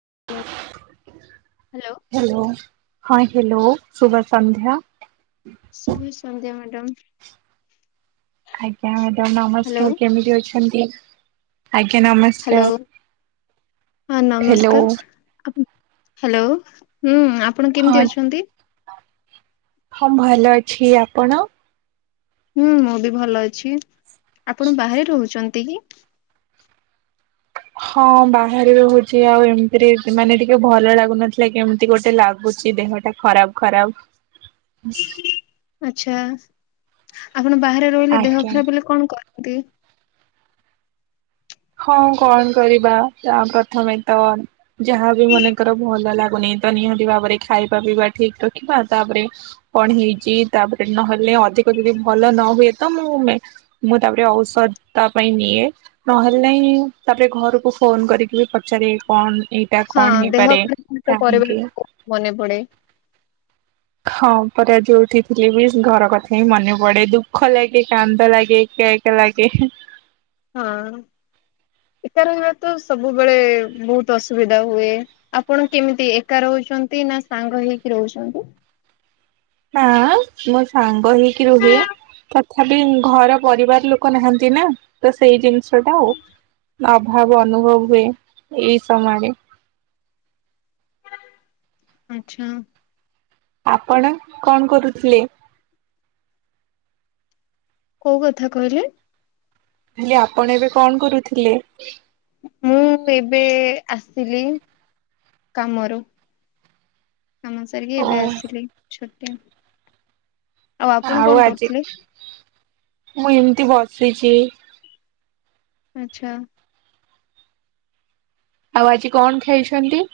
[unintelligible] Hello hello ହଁ hello ଶୁଭ ସନ୍ଧ୍ୟା। ଶୁଭ ସନ୍ଧ୍ୟା ମ୍ୟାଡାମ। ଆଜ୍ଞା ମ୍ୟାଡାମ ନମସ୍କାର କେମିତି ଅଛନ୍ତି? ଆଜ୍ଞା ହ୍ୟାଲୋ ନମସ୍କାର। ହଁ ହ୍ୟାଲୋ ନମସ୍କାର। ଆପଣ ହ୍ୟାଲୋ ହୁଁ ଆପଣ କେମିତି ହଁ ଅଛନ୍ତି? ହଁ ଭଲ ଅଛି। ଆପଣ ହୁଁ ମୁଁ ବି ଭଲ ଅଛି। ଆପଣ ବାହାରେ ରହୁଛନ୍ତି କି? ହଁ ବାହାରେ ରହୁଛି। ଆଉ ଏମିତିରେ ବି ମାନେ ଟିକେ ଭଲ ଲାଗୁନଥିଲା କେମିତି ଗୋଟେ ଲାଗୁ ବେଶୀ ଦେହଟା ଖରାପ୍ ଖରାପ୍ ଆଛା ଆପଣ ବାହାରେ ରହିଲେ ଦେହ ଆଜ୍ଞା ଖରାପ୍ ହେଲେ କଣ୍ କରନ୍ତି? ହଁ କନ୍ କରିବା ତା ପ୍ରଥମେ ତ ଯାହାବି ମନେକର ଭଲ ଲାଗୁନି ତ ନିହାତି ଭାବରେ ଖାଇବା ପିଇବା ଠିକ୍ ରଖିବା। ତାପରେ କଣ୍ ହେଇଚି ତାପରେ ନହେଲେ ଅ ଅଧିକ ଯଦି ଭଲ ନ ହୁଏ ତ ମୁଁ ମେ ମୁଁ ତାପରେ ଔଷଧ୍ ତା ପାଇଁ ନିଏ। ନହେଲେ ନାଇଁ ତାପରେ ଘରୁକୁ ଫୋନ୍ କରିକି ବି ପଚାରେ କଣ୍ ଏଇଟା ହଁ କଣ୍ ଦେହ ହେଇପାରେ ଖରାପ ତ ପରିବାର କାହିଁକି ମନେ ପଡେ ହଁ ପରା ଯୋଉଠି ଥିଲେ ବି ଘର କଥା ହିଁ ମନେ ପଡେ ଦୁଃଖ ଲାଗେ କାନ୍ଦ ଲାଗେ ଏକା ଏକା ଲ ଲାଗେ ହେଁ। ହଁ। ଏକା ରହିବା ତ ସବୁବେଳେ ବହୁତ୍ ଅସୁବିଧା ହୁଏ। ଆପଣ କେମିତି ଏକା ରଉ ଛନ୍ତି ନା ସାଙ୍ଗ ହେଇକି ରହୁଛନ୍ତି? ନା-ଆ-ଆ-ଆମୋ ସାଙ୍ଗ ହେଇକି ରୁହେ। ତଥାପି ଘର ପରିବାର ଲୋକ ନାହାନ୍ତି ନା ତ ସେଇ ଜିନିଷଟା ଅଭାବ ଅନୁଭବ୍ ହୁଏ ଏଇ ସମୟରେ। [inaudible] ଆଚ୍ଛା। ଆପଣ କଣ୍ କରୁଥିଲେ? କୋଉ କଥା କହିଲେ? ହେଲେ ଆପଣ୍ ଏବେ କଣ୍ କରୁଥିଲେ? ମୁଁ ଏବେ ଆସିଲି। କାମରୁ କାମ ସାରିକି ଓ ଏବେ ଆସଲି ଛୋଟେ ଆଉ ଆପଣ କଣ କରୁଥିଲେ? ମୁଁ ଏମିତି ବସିଚି। ଆଛା। ଆଉ ଆଜି କଣ୍ ଖାଇଛନ୍ତି?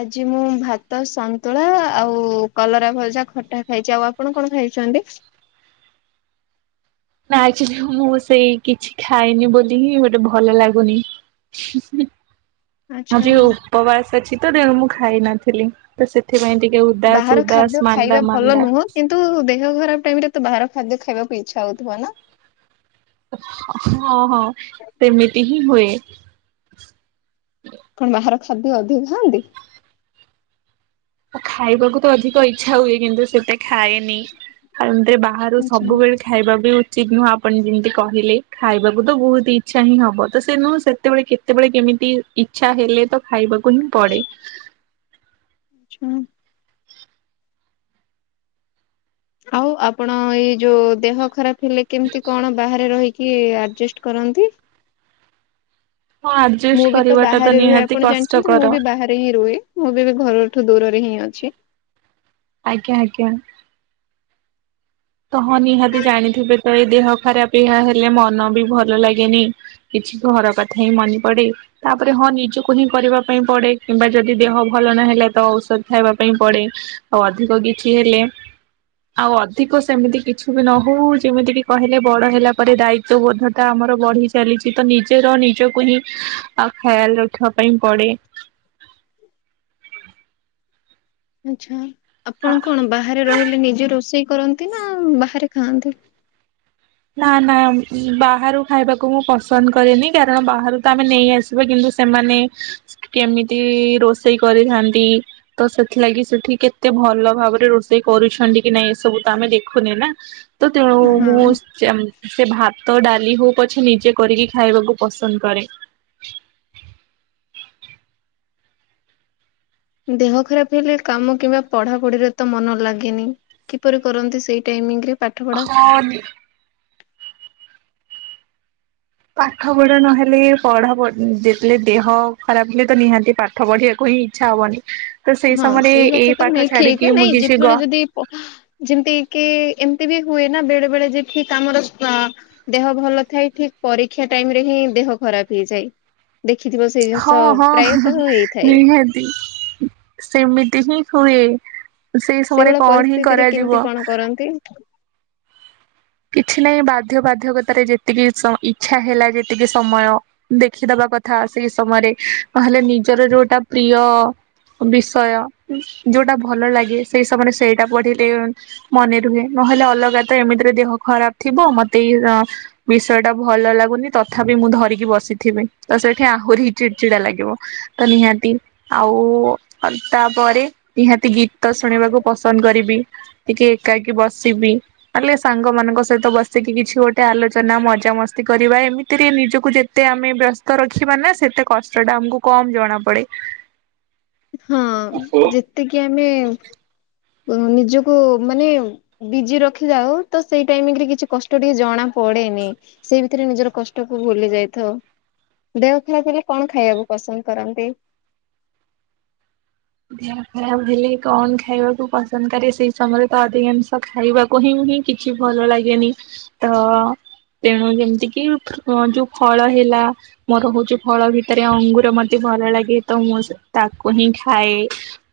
ଆଜି ମୁଁ ଭାତ, ସନ୍ତୁଳା ଆଉ କଲରା ଭଜା, ଖଟା ଖାଇଛି, ଆଉ ଆପଣ କଣ ଖାଇ? ଚନ୍ଡୀ। [unintelligible] ନା, ଚିନୁ -ମୁଁ ସେଇ କିଛି ଖାଇନି ବୋଲିିହିଁ ଗୋଟେ ଭଲ ଲାଗୁନି। ମୁଁ ଆଚ୍ଛା। ଯଉ ଉପବାସ୍ ଅଛି ତ ମୁଁ ଖାଇ ନଥିଲି ତ ସେଥି ବାହାର ଖାଦ୍ୟ ଖାଇବା ଭଲ ମାନ୍ଦା ନୁହଁ କିନ୍ତୁ ଦେହ ଖରାପ୍ ଏଗୁଡାତ ବାହାର ଖାଦ୍ୟ ଖାଇବାକୁ ଇଚ୍ଛା ହଉଥିବ ନା? ହଁ-ହଁ ସେମିତି ହିଁ ହୁଏ। କଣ୍ ବାହାର ଖାଦ୍ୟ ଅଧିକ ଖାଆନ୍ତି? ଆ ଖାଇବାକୁ ତ ଅଧିକ ଇଚ୍ଛା ହୁଏ କିନ୍ତୁ ସେତେ ଖାଏନି ଆ ବାହାରୁ ଆଚ୍ଛା ସବୁବେଳେ ଖାଇବା ବି ଉ ଚିନୁ, ଆପଣ ଯେମିତି କହିଲେ -ଖାଇବାକୁ ତ ଭୋଉତ୍ ଇଚ୍ଛା ହିଁ ହବ ତ ସେ ନୁହଁ ସେତେବେଳେ କେତେବେଳେ କେମିତି ଦି ଇଛା ହେଲେ ତ ଖାଇବାକୁ ହିଁ ପଡେ। ଛ [unintelligible] ଆଉ ଆପଣ ଏଇ ଯୋଉ ଦେହ ଖରାପ୍ ହେଲେ କେମିତି କଣ ବାହାରେ ରହିି କିଏ ଆଡଜେଷ୍ଟ୍ କରନ୍ତି? ହଁ। ଆଡଜଷ୍ଟ ମୁଁ ବି ତ କରିବାଟା ବାହାରେ ରୁହେ ନିହାତି ଆପଣ ଜାଣିଛନ୍ତି ମୁଁ କଷ୍ଟକର ବି ବାହାରେ ହିଁ ରୁହେ ମୁଁ ବି ଘରଠୁ ଦୂରରେ ହିଁ ଅ ଛି। ଆଜ୍ଞା-ଆଜ୍ଞା। ତହ ନିହାତି ଜାଣିଥିବେ ତ ଏଇ ଦେହ ଖରାପ ଏହା ହେଲେ ମନ ବି ଭଲ ଲାଗେନି କି କି ଘର କଥା ହିଁ ମନେ ପଡେ ତାପରେ ହଁ ନିଜକୁ ହିଁ କରିବା ପାଇଁ ପଡେ କିମ୍ବା ଯଦି ଦେହ ଭଲ ନାହି ହେଲେ ତ ଔଷଧ ଖାଇବା ପାଇଁ ପଡେ ଆଉ ଅଧିକ କିଛି ହେଲେ ଆଉ ଅ ଅଧିକ ସେମିତି କିଛି ବି ନ ହେଉ ଯେମିତିକି କହିଲେ ବଡ଼ ହେଲା ପରେ ଦାୟିତ୍ୱବୋଧତା ଆମର ବଢ଼ି ଚାଲି ଚି ତ ନିଜର ନିଜକୁ ହିଁ ଖୟାଲ ରଖିବା ପାଇଁ ପଡେ। [inaudible] ଆଚ୍ଛା ଆପଣ କଣ ବାହାରେ ରହିଲେ ନିଜ ରୋଷେଇ କରନ୍ତି ନା ବାହାରେ ଖାଆନ୍ତି? ନା ନା ବାହାରୁ ଖାଇବାକୁ ମୁଁ ପସନ୍ଦ କରେନି କାରଣ ବାହାରୁ ତ ଆମେ ନେଇ ଆସିବା କିନ୍ତୁ ସେମାନେ କେମିତି ରୋଷେଇ କରିଥାନ୍ତି ତ ସେଥିଲାଗି ସେଠି କେତେ ଭଲ ଭାବରେ ରୋଷେଇ କରୁଛନ୍ତି କି ନାଇଁ ଏସବୁ ତ ଆମେ ଦେଖୁନି ନା ତ ତେଣୁ ମୁଁ ହଁ ସେ ଭାତ ଡାଲି ହଉ ପଛେ ନିଜେ କରିକି ଖାଇବାକୁ ପସନ୍ଦ କରେ। [inaudible] ଦେହ ଖରାପ ହେଲେ କାମ କିମ୍ବା ପଢାପଢିରେ ତ ମନ ଲାଗେନି କିପରି କରନ୍ତି ସେଇ ଟାଇମିଙ୍ଗ ରେ। ହଁ। ପାଠ ପଢ ନହେଲେ ପଢା ଯେତେଳେ ଦେହ ଖରାପ ହେଲେ ତ ନିହାତି ପାଠ ପଢିବାକୁ ଇଚ୍ଛା ହବନି। ତ ସେଇ ହଁ ସମୟରେ ସେଇ ଏଇ କଥା ତ ପାଠ -ନାଇଁ ଛାଡିକି ଠିକ ମୁଁ ନାଇଁ କିଛି ଯେତେବେଳେ ଯଦି ଅ ଯେମିତି କି ଏମିତି ବି ହୁଏ ନା ବେଳେ ବେଳେ ଯେ ଠିକ୍ ଆମର ଦେହ ଭଲ ଥାଏ ଠିକ୍ ପରୀକ୍ଷା ଟାଇମ ରେ ହିଁ ଦେହ ଖରାପ ହେଇଯାଏ। ଦେଖିଥିବ ସେଇ ଜିନିଷ ହଁ ହଁ ପ୍ରାୟତଃ ହେଇଥାଏ। ନିହାତି। ସେମିତି ହିଁ ହୁଏ ସେଇ ସମୟରେ ସେଇଭଳିଆ କଣ ହିଁ ପରିସ୍ଥିତିରେ କେମିତି କରାଯିବ। କଣ କରନ୍ତି? କିଛି ନାହିଁ ବାଧ୍ୟ ବାଧ୍ୟକତାରେ ଯେତିକି ଇଚ୍ଛା ହେଲା ଯେତିକି ସମୟ ଦେଖିଦବା କଥା ସେ ସମୟରେ ନହେଲେ ନିଜର ଯୋଉଟା ପ୍ରିୟ ବିଷୟ ଯୋଉଟା ଭଲ ଲାଗେ ସେଇ ସମୟରେ ସ ସେଇଟା ପଢିଲେ ମନେ ରୁହେ ନହେଲେ ଅଲଗା ତ ଏମିତିରେ ଦେହ ଖରାପ ଥିବ ମତେ ଏଇ ଅ ବିଷୟ ଟା ଭଲ ଲାଗୁନି ତଥାପି ମୁଁ ଧରିକି ବସିଥିବି ତ ସେଠି ଆହୁରି ହି ଚିଡଚିଡା ଲାଗିବ ତ ନିହାତି ଆଉ ତାପରେ ନିହାତି ଗୀତ ଶୁଣିବାକୁ ପସନ୍ଦ କରିବି ଟିକେ ଏକାକି ବସିବି ମାନେ ସାଙ୍ଗ ମାନଙ୍କ ଙ୍କ ସହିତ ବସିକି କିଛି ଗୋଟେ ଆଲୋଚନା ମଜାମସ୍ତି କରିବା ଏମିତିରେ ନିଜକୁ ଯେତେ ଆମେ ବ୍ୟସ୍ତ ରଖ୍ ବା ନା ସେତେ କଷ୍ଟଟା ଆମକୁ କମ୍ ଜଣା ପଡେ। ହଁ ଯେତିକି ଆମେ। ନିଜକୁ ମାନେ ବିଜି ରଖିଯାଉ ତ ସେଇ ଟାଇମିଙ୍ଗ ରେ କିଛି କଷ୍ଟ ଟିକେ ଜଣା ପ ପଡେନି ସେଇ ଭିତରେ ନିଜର କଷ୍ଟ କ ଭୁଲି ଯାଇଥାଉ। ଦେହ ଖରା ଥିଲେ କଣ ଖାଇବାକୁ ପସନ୍ଦ କରନ୍ତି? ଦେହ ଖରାପ ହେଲେ କଣ ଖାଇବାକୁ ପସନ୍ଦ କରେ ସେଇ ସମୟରେ ତ ଅଧିକାଂଶ ଖାଇବାକୁ ହିଁ କିଛି ଭଲ ଲାଗେନି ତ ଅ ତେଣୁ ଯେମିତି କିି ଯୋଉ ଫଳ ହେଲା ମୋର ରହୁଛି ଫଳ ଭିତରେ ଅଙ୍ଗୁର ମତେ ଭଲ ଲାଗେ ତ ମୁଁ ତାକୁ ହିଁ ଖା ଥାଏ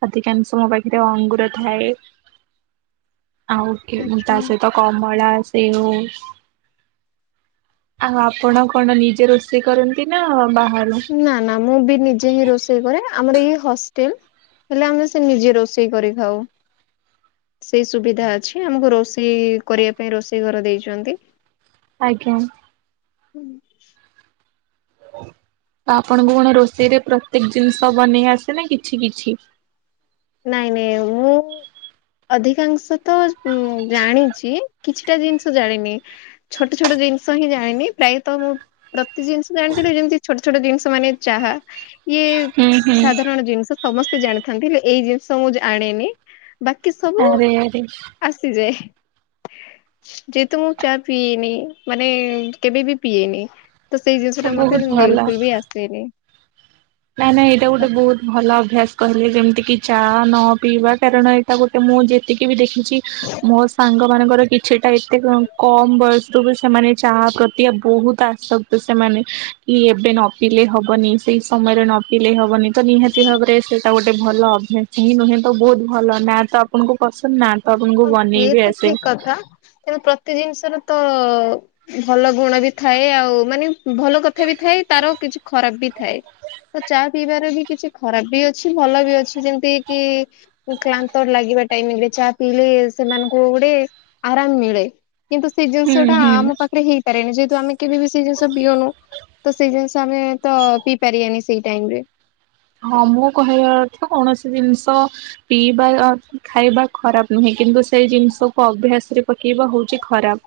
ଅଧିକାଂଶ ମୋ ପାଖରେ ଅଙ୍ଗୁର ଥାଏ। ଆଉ କେ ମୁଁ ଆଚ୍ଛା। ତା ସହ କମଳା ସେଉ। ଆଉ ଆପଣ କଣ ନିଜେ ରୋଷେଇ କରନ୍ତି ନା ବା ନା ନା ମୁଁ ବି ନିଜେ ହିଁ ରୋଷେଇ କରେ ଆମର ଇଏ ହଷ୍ଟେଲ ହେଲେ ଆମେ ସେ ନିଜେ ରୋଷେଇ କରି ଖାଉ। ସେଇ ସୁବିଧା ଅଛି ଆମକୁ ରୋଷେଇ କରିବା ପାଇଁ ରୋଷେଇ ଘର ଦେଇଛନ୍ତି। ଆଜ୍ଞା। ହୁଁ। ତ ଆପଣଙ୍କୁ କଣ ରୋଷେଇରେ ପ୍ରତ୍ୟେକ୍ ଜିନିଷ ବନେଇ ଆସେ ନା କିଛି କିଛି। ନାଇଁ ନାଇଁ ମୁଁ ଅଧିକାଂଶ ତ ଉଁ ଜାଣିଛି କିଛିଟା ଜିନିଷ ଜାଣିନି ଛୋଟ ଛୋଟ ଜିନିଷ ହିଁ ଜାଣିନି ପ୍ରାୟତ ମୁଁ ପ୍ରତେ ଜିନିଷ ଜାଣିଛନ୍ତି ଯେମିତି ଛୋଟ ଛୋଟ ଜିନିଷ ମାନେ ଚାହା ଇଏ ହୁଁ ହୁଁ ସାଧାରଣ ଜିନିଷ ସମସ୍ତେ ତେ ଜାଣିଥାନ୍ତି ହେଲେ ଏଇ ଜିନିଷ ମୁଁ ଜାଆଣିନି ବାକି ସବୁ ଆରେ ଆରେ ଆସିଯାଏ। ଯେହେତୁ ମୁଁ ଚା ପିଇଏନି ମାନେ କେବେ ବି ପିଏନି। ତ ସେଇ ଜିନିଷ ଟା ମତେ ବିଲକୁଲ ବି ଆସେନି। ନାଇଁ ନାଇଁ ଏଇଟା ଗୋଟେ ବହୁତ ଭଲ ଅଭ୍ୟାସ। କହିଲେ ଯେମିତିକି ଚା ନ ପିଇବା କାରଣ ଏଇଟା ଗୋଟେ ମୁଁ ଯେତିକି ବି ଦେଖିଛି କି ମୋ ସାଙ୍ଗ ମାନଙ୍କର କିଛିଟା ଏତେ କମ ବୟସ ସେମାନେ ଚାହା ପ୍ରତିଆ ବହୁତ ଆସକ୍ତି ସେମାନେ କି ଏବେ ନ ପିିଲଲେ ହବନି ସେଇ ସମୟରେ ନ ପିଲେଇ ହବନି ତ ନିହାତି ଭାବରେ ସେ ତା ଗୋଟେ ଭଲ ଅଭ୍ୟାସ ହିଁ ନୁହେଁ ତ ବହୁତ ଭଲ ନା ତ ଆପଣଙ୍କୁ ପସନ୍ଦ ନା ତ ଆପଣଙ୍କୁ ହଁ ବନେଇ ସେଏ ବି ତ ଆସେ ଠିକ କଥା କିନ୍ତୁ ପ୍ରତି ଜିନିଷରେ ତ ଭଲ ଗୁଣ ବି ଥାଏ ଆଉ ମାନେ ଭଲ କଥା ବି ଥାଏ ତାର କିଛି ଖରାପ ବି ଥାଏ। ତ ଚା ପିଇବାର ବି କିଛି ଖରାପ ବି ଅଛି ଭଲ ବି ଅଛି ଯେମିତି କି କ୍ଳାନ୍ତର ଲାଗେ [unintelligible] ଚା ପିଇଲେ ସେମାନଙ୍କୁ ଗୋଟେ ଆରାମ ମିଳେ। କିନ୍ତୁ ସେ ହୁଁ ଜିନିଷ ଟା ହୁଁ ଆମ ପାଖରେ ହେଇପାରେନି ଯେହେତୁ ଆମେ କେବେ ବି ସେଇ ଜିନିଷ ପିଅନୁ। ତ ସେଇ ଜିନିଷ ଆମେ ତ ପିଇ ପାରିବାନି ସେଇ ଟାଇମ ରେ। ହଁ ମୁଁ କହିବା ଅର୍ଥ କୌଣସି ଜିନିଷ ପିଇବା ଖାଇବା ଖରାପ ନୁହେଁ। କିନ୍ତୁ ସେଇ ଜିନିଷକୁ ଅଭ୍ୟାସ ରେ ପକେଇବା ହଉଛି ଖରାପ।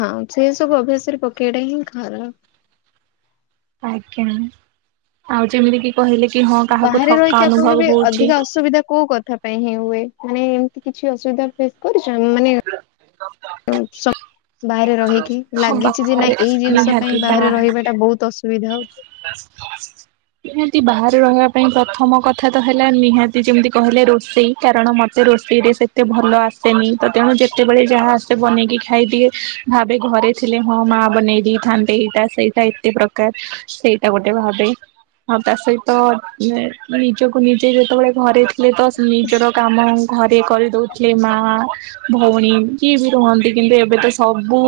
ହଁ ସେ ସବୁ ଅଭ୍ୟାସରେ ପକେଇଟା ହିଁ ଖରାପ। ଆଜ୍ଞା ଆଉ ଯେମିତି କି କହିଲେ ହଁ କାହାକୁ ବାହାରେ ଥକା ରହିକି ଅନୁଭବ ଆପଣଙ୍କ ବି ହଉଛି ଅଧିକା ଅସୁବିଧା କୋଉ କଥା ପାଇଁ ହିଁ ହୁଏ? ମାନେ ଏମିତି କିଛି ଅସୁବିଧା ଫେସ୍ କରିଛ ମାନେ ବାହାରେ ରହିକି ହଁ ଲାଗିଛି ଯେ, ବାହାରେ ନାଇ ଏଇ ଜିନିଷ ପାଇଁ ନିହାତି ବାହାରେ ରହିବା ଟା ବହୁତ ଅସୁବିଧା ହଉଛି। ବ [unintelligible] ନିହାତି ବାହାରେ ରହିବା ପାଇଁ, ପ୍ରଥମ କଥା ତ ହେଲା ନିହାତି ଯେମିତି କହିଲେ ରୋଷେଇ କାରଣ ମତେ ରୋଷଇରେ ସେତେ ଭଲ ଆସେନି, ତ ତେଣୁ ଯେତେବେଳେ ଯାହା ଆସେ ବନେଇକି ଖାଇଦିଏ। ଭାବେ ଘରେ ଥିଲେ ହଁ ମା ବନେଇ ଦେଇେଥାନ୍ତେ, ଏଇଟା ସେଇଟା ଏତେ ପ୍ରକାର ସେଇ ତା ଗୋଟେ ଭାବେ ଆଉ ତା ସହିତ ନିଜକୁ ନିଜେ ଯେତେବେଳେ ଘରେ ତ ନିଜର କାମ ଘରେ କରିଦଉଥିଲେ, ମା ଭଉଣୀ କିଏ ବି ରୁହନ୍ତି କିନ୍ତୁ ଏବେ ତ ସବୁ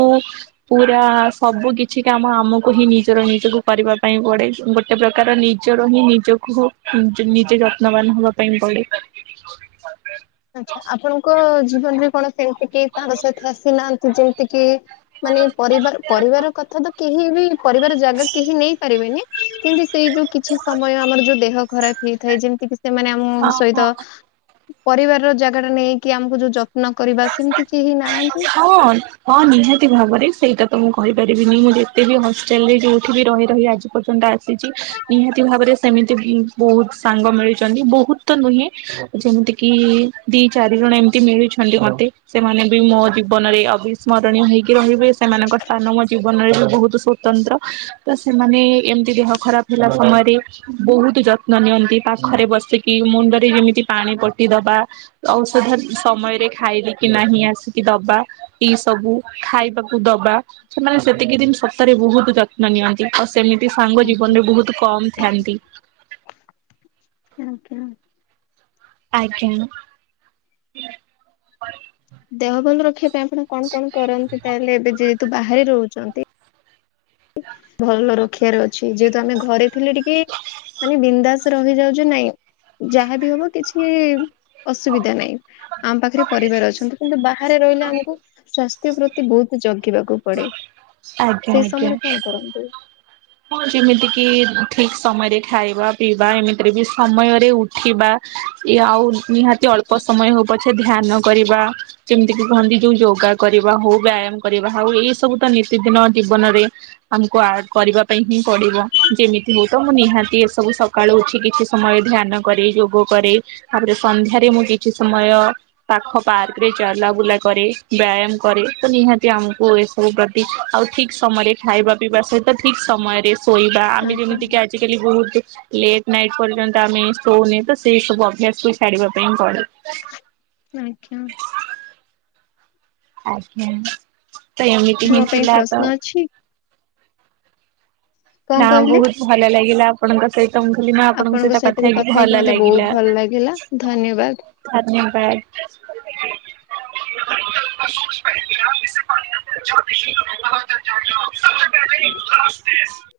ପୁରା ସବୁ କିଛି କାମ, ଆମକୁ ହିଁ ନିଜର ନିଜକୁ କରିବା ପାଇଁ ପଡେ ଗୋଟେ ପ୍ରକାର ନିଜର ହିଁ ନିଜକୁ ନି ନିଜେ ଯତ୍ନବାନ ହବା ପାଇଁ ପଡେ। [inaudible] ଆଛା ଆପଣଙ୍କ ଜୀବନରେ କଣ ସେମିତି କେହି ସାଙ୍ଗସାଥୀ ଆସିନାହାନ୍ତି? ଯେମିତି କିି ମାନେ ପରିବାର ପରିବାର କଥା ତ କେହି ବି ପରିବାର ଜାଗା କେହି ନେଇପାରିବେନି। କିନ୍ତୁ ସେଇ ଯୋଉ କିଛି ସମୟ ଆମର ଯୋଉ ଦେହ ଖରାପ ହେଇଥାଏ, ଯେମିତି କି ସେମାନେ ଆମ ହଁ ସହିତ ହଁ। ପରିବାରର ଜାଗା ଟା ନେଇକି ଆମକୁ ଯୋଉ ଯତ୍ନ କରିବା ସେମିତି କେହି ନାହାନ୍ତି ହଁ ହଁ ନିହାତି ଭାବରେ ସେଇଟା ମୁଁ କହିପାରିବିନି ମୁଁ ଯେତେ ବି ହଷ୍ଟେଲରେ, ଯୋଉଠି ବି ରହି ରହି ଆଜି ପର୍ଯ୍ୟନ୍ତ ଆସିଛି ନିହାତି ଭାବରେ ସେମିତି ବି ବହୁତ ସାଙ୍ଗ ମିଳିଛନ୍ତି, ବହୁତ ତ ନୁହେଁ ଯେମିତି କିି ଦି ଚାରି ଜଣ ଏମତି ମିଳିଛନ୍ତି ମତେ। ସେମାନେ ବି ମୋ ଜୀବନରେ ଅବିସ୍ମରଣୀୟ ହେଇକି ରହିବେ ସେମାନଙ୍କ ସ୍ଥାନ ମୋ ଜୀବନରେ ବହୁତ ସ୍ଵତନ୍ତ୍ର, ତ ସେମାନେ ଏମିତି ଦେହ ଖରାପ ହେଲା ସମୟରେ ବହୁତ ଯତ୍ନ ନ ପାଖରେ ବସିକି ମୁଣ୍ଡରେ ଯେମିତି ପାଣି ପଟି ଦବା ଔଷଧ ସମୟରେ ଖାଇଲେ କି ନାହିଁ ଆସିକି ଦବା, ଏଇ ସବୁ ଖାଇବାକୁ ଦବା ସେମାନେ ସେତିକି ଜିନିଷ ସତରେ ବହୁତ ଯତ୍ନ ନିଅନ୍ତି। ଆ ସେମିତି ସାଙ୍ଗ ଜୀବନ ଆଜ୍ଞା। ରେ ବହୁତ କମ ଥାଆନ୍ତି। ଆଜ୍ଞା। ଆଜ୍ଞା। ଦେହ ଭଲ ରଖିବା ପାଇଁ ଆପଣ କଣ କଣ କରନ୍ତି, ତାହେଲେ ଏବେ ଯେହେତୁ ବାହାରେ ରହୁଛନ୍ତି। ଭଲ ରଖିବାର ଅଛି, ଯେହେତୁ ଆମେ ଘରେ ଥିଲେ ଟିକେ ମାନେ ବିନ୍ଦାସ ରହିଯାଉଛି ନାଇଁ ଯାହା ବି ହବ କିଛି ଅସୁବିଧା ନାହିଁ ଆମ ପାଖରେ ପରିବାର ଅଛନ୍ତି, କିନ୍ତୁ ବାହାରେ ରହିଲେ ଆମକୁ ସ୍ୱା ପ୍ରତି ବହୁତ ଜଗିବାକୁ ପଡେ ଆଜ୍ଞା ସେଇ ଆଜ୍ଞା ସମୟରେ କଣ କରନ୍ତି? ହଁ ଯେମିତି କିି ଠିକ ସମୟରେ ଖାଇବା, ପିଇବା ଏମିତିରେ ବି ସମୟରେ ଉଠିବା। ଇ ଆଉ ନିହାତି ଅଳ୍ପ ସମୟ ହଉ ପଛେ ଧ୍ୟାନ କରିବା, ଯେମିତି କି କହନ୍ତି ଯୋଉ ଯୋ କରିବା ହଉ ବ୍ୟାୟାମ କରିବା ହଉ, ଏଇ ସବୁ ତ ନିତିଦିନ ଜୀବନରେ ଆମକୁ ଆଡ୍ କରିବା ପାଇଁ ହିଁ ପଡିବ, ଯେମିତି ହଉ ତ ମୁଁ ନିହାତି ଏସବୁ ସକାଳୁ ଉଠି କିଛି ସମୟ ଧ୍ୟାନ କରେ ଯୋଗ କରେ ତାପରେ, ସନ୍ଧ୍ୟାରେ ମୁଁ କିଛି ସମୟ ପାଖ ପାର୍କ ରେ ଚଲାବୁଲା କରେ ବ୍ୟା ବ୍ୟାୟାମ କରେ ତ ନିହାତି, ଆମକୁ ଏସବୁ ପ୍ରତି ଆଉ ଠିକ ସମୟରେ ଖାଇବା ପିଇବା ସହିତ ଠିକ ସମୟରେ ଶୋଇବା, ଆମେ ଆଜ୍ଞା ଯେମିତିକି ଆଜିିକାଲି ବହୁତ ଲେଟ୍ ନାଇଟ୍ ପର୍ଯ୍ୟନ୍ତ ଆମେ ଶୋଉନେ ତ ସେଇ ସବୁ ଅଭ୍ୟାସକୁ ଛାଡ଼ିବା ପାଇଁ ପଡେ। ଆଜ୍ଞା। ଆଜ୍ଞା ତ ଏମିତି ହିଁ ମୋ ପାଇଁ ଥିଲା ତ ପ୍ରଶ୍ନ ଅଛି କଣ ନା କହିଲେ ବହୁତ ଭଲ ଲାଗିଲା ଆପଣଙ୍କ ସହି ତ ମୁ କହିଲି ନା ଆପଣଙ୍କ ସହିତ କଥା ବି ହେଇକି ଭଲ ମତେ ବହୁତ ଲାଗିଲା। ଭଲ ଲାଗିଲା ଧନ୍ୟବାଦ। ଧନ୍ୟବାଦ। [inaudible] [inaudible]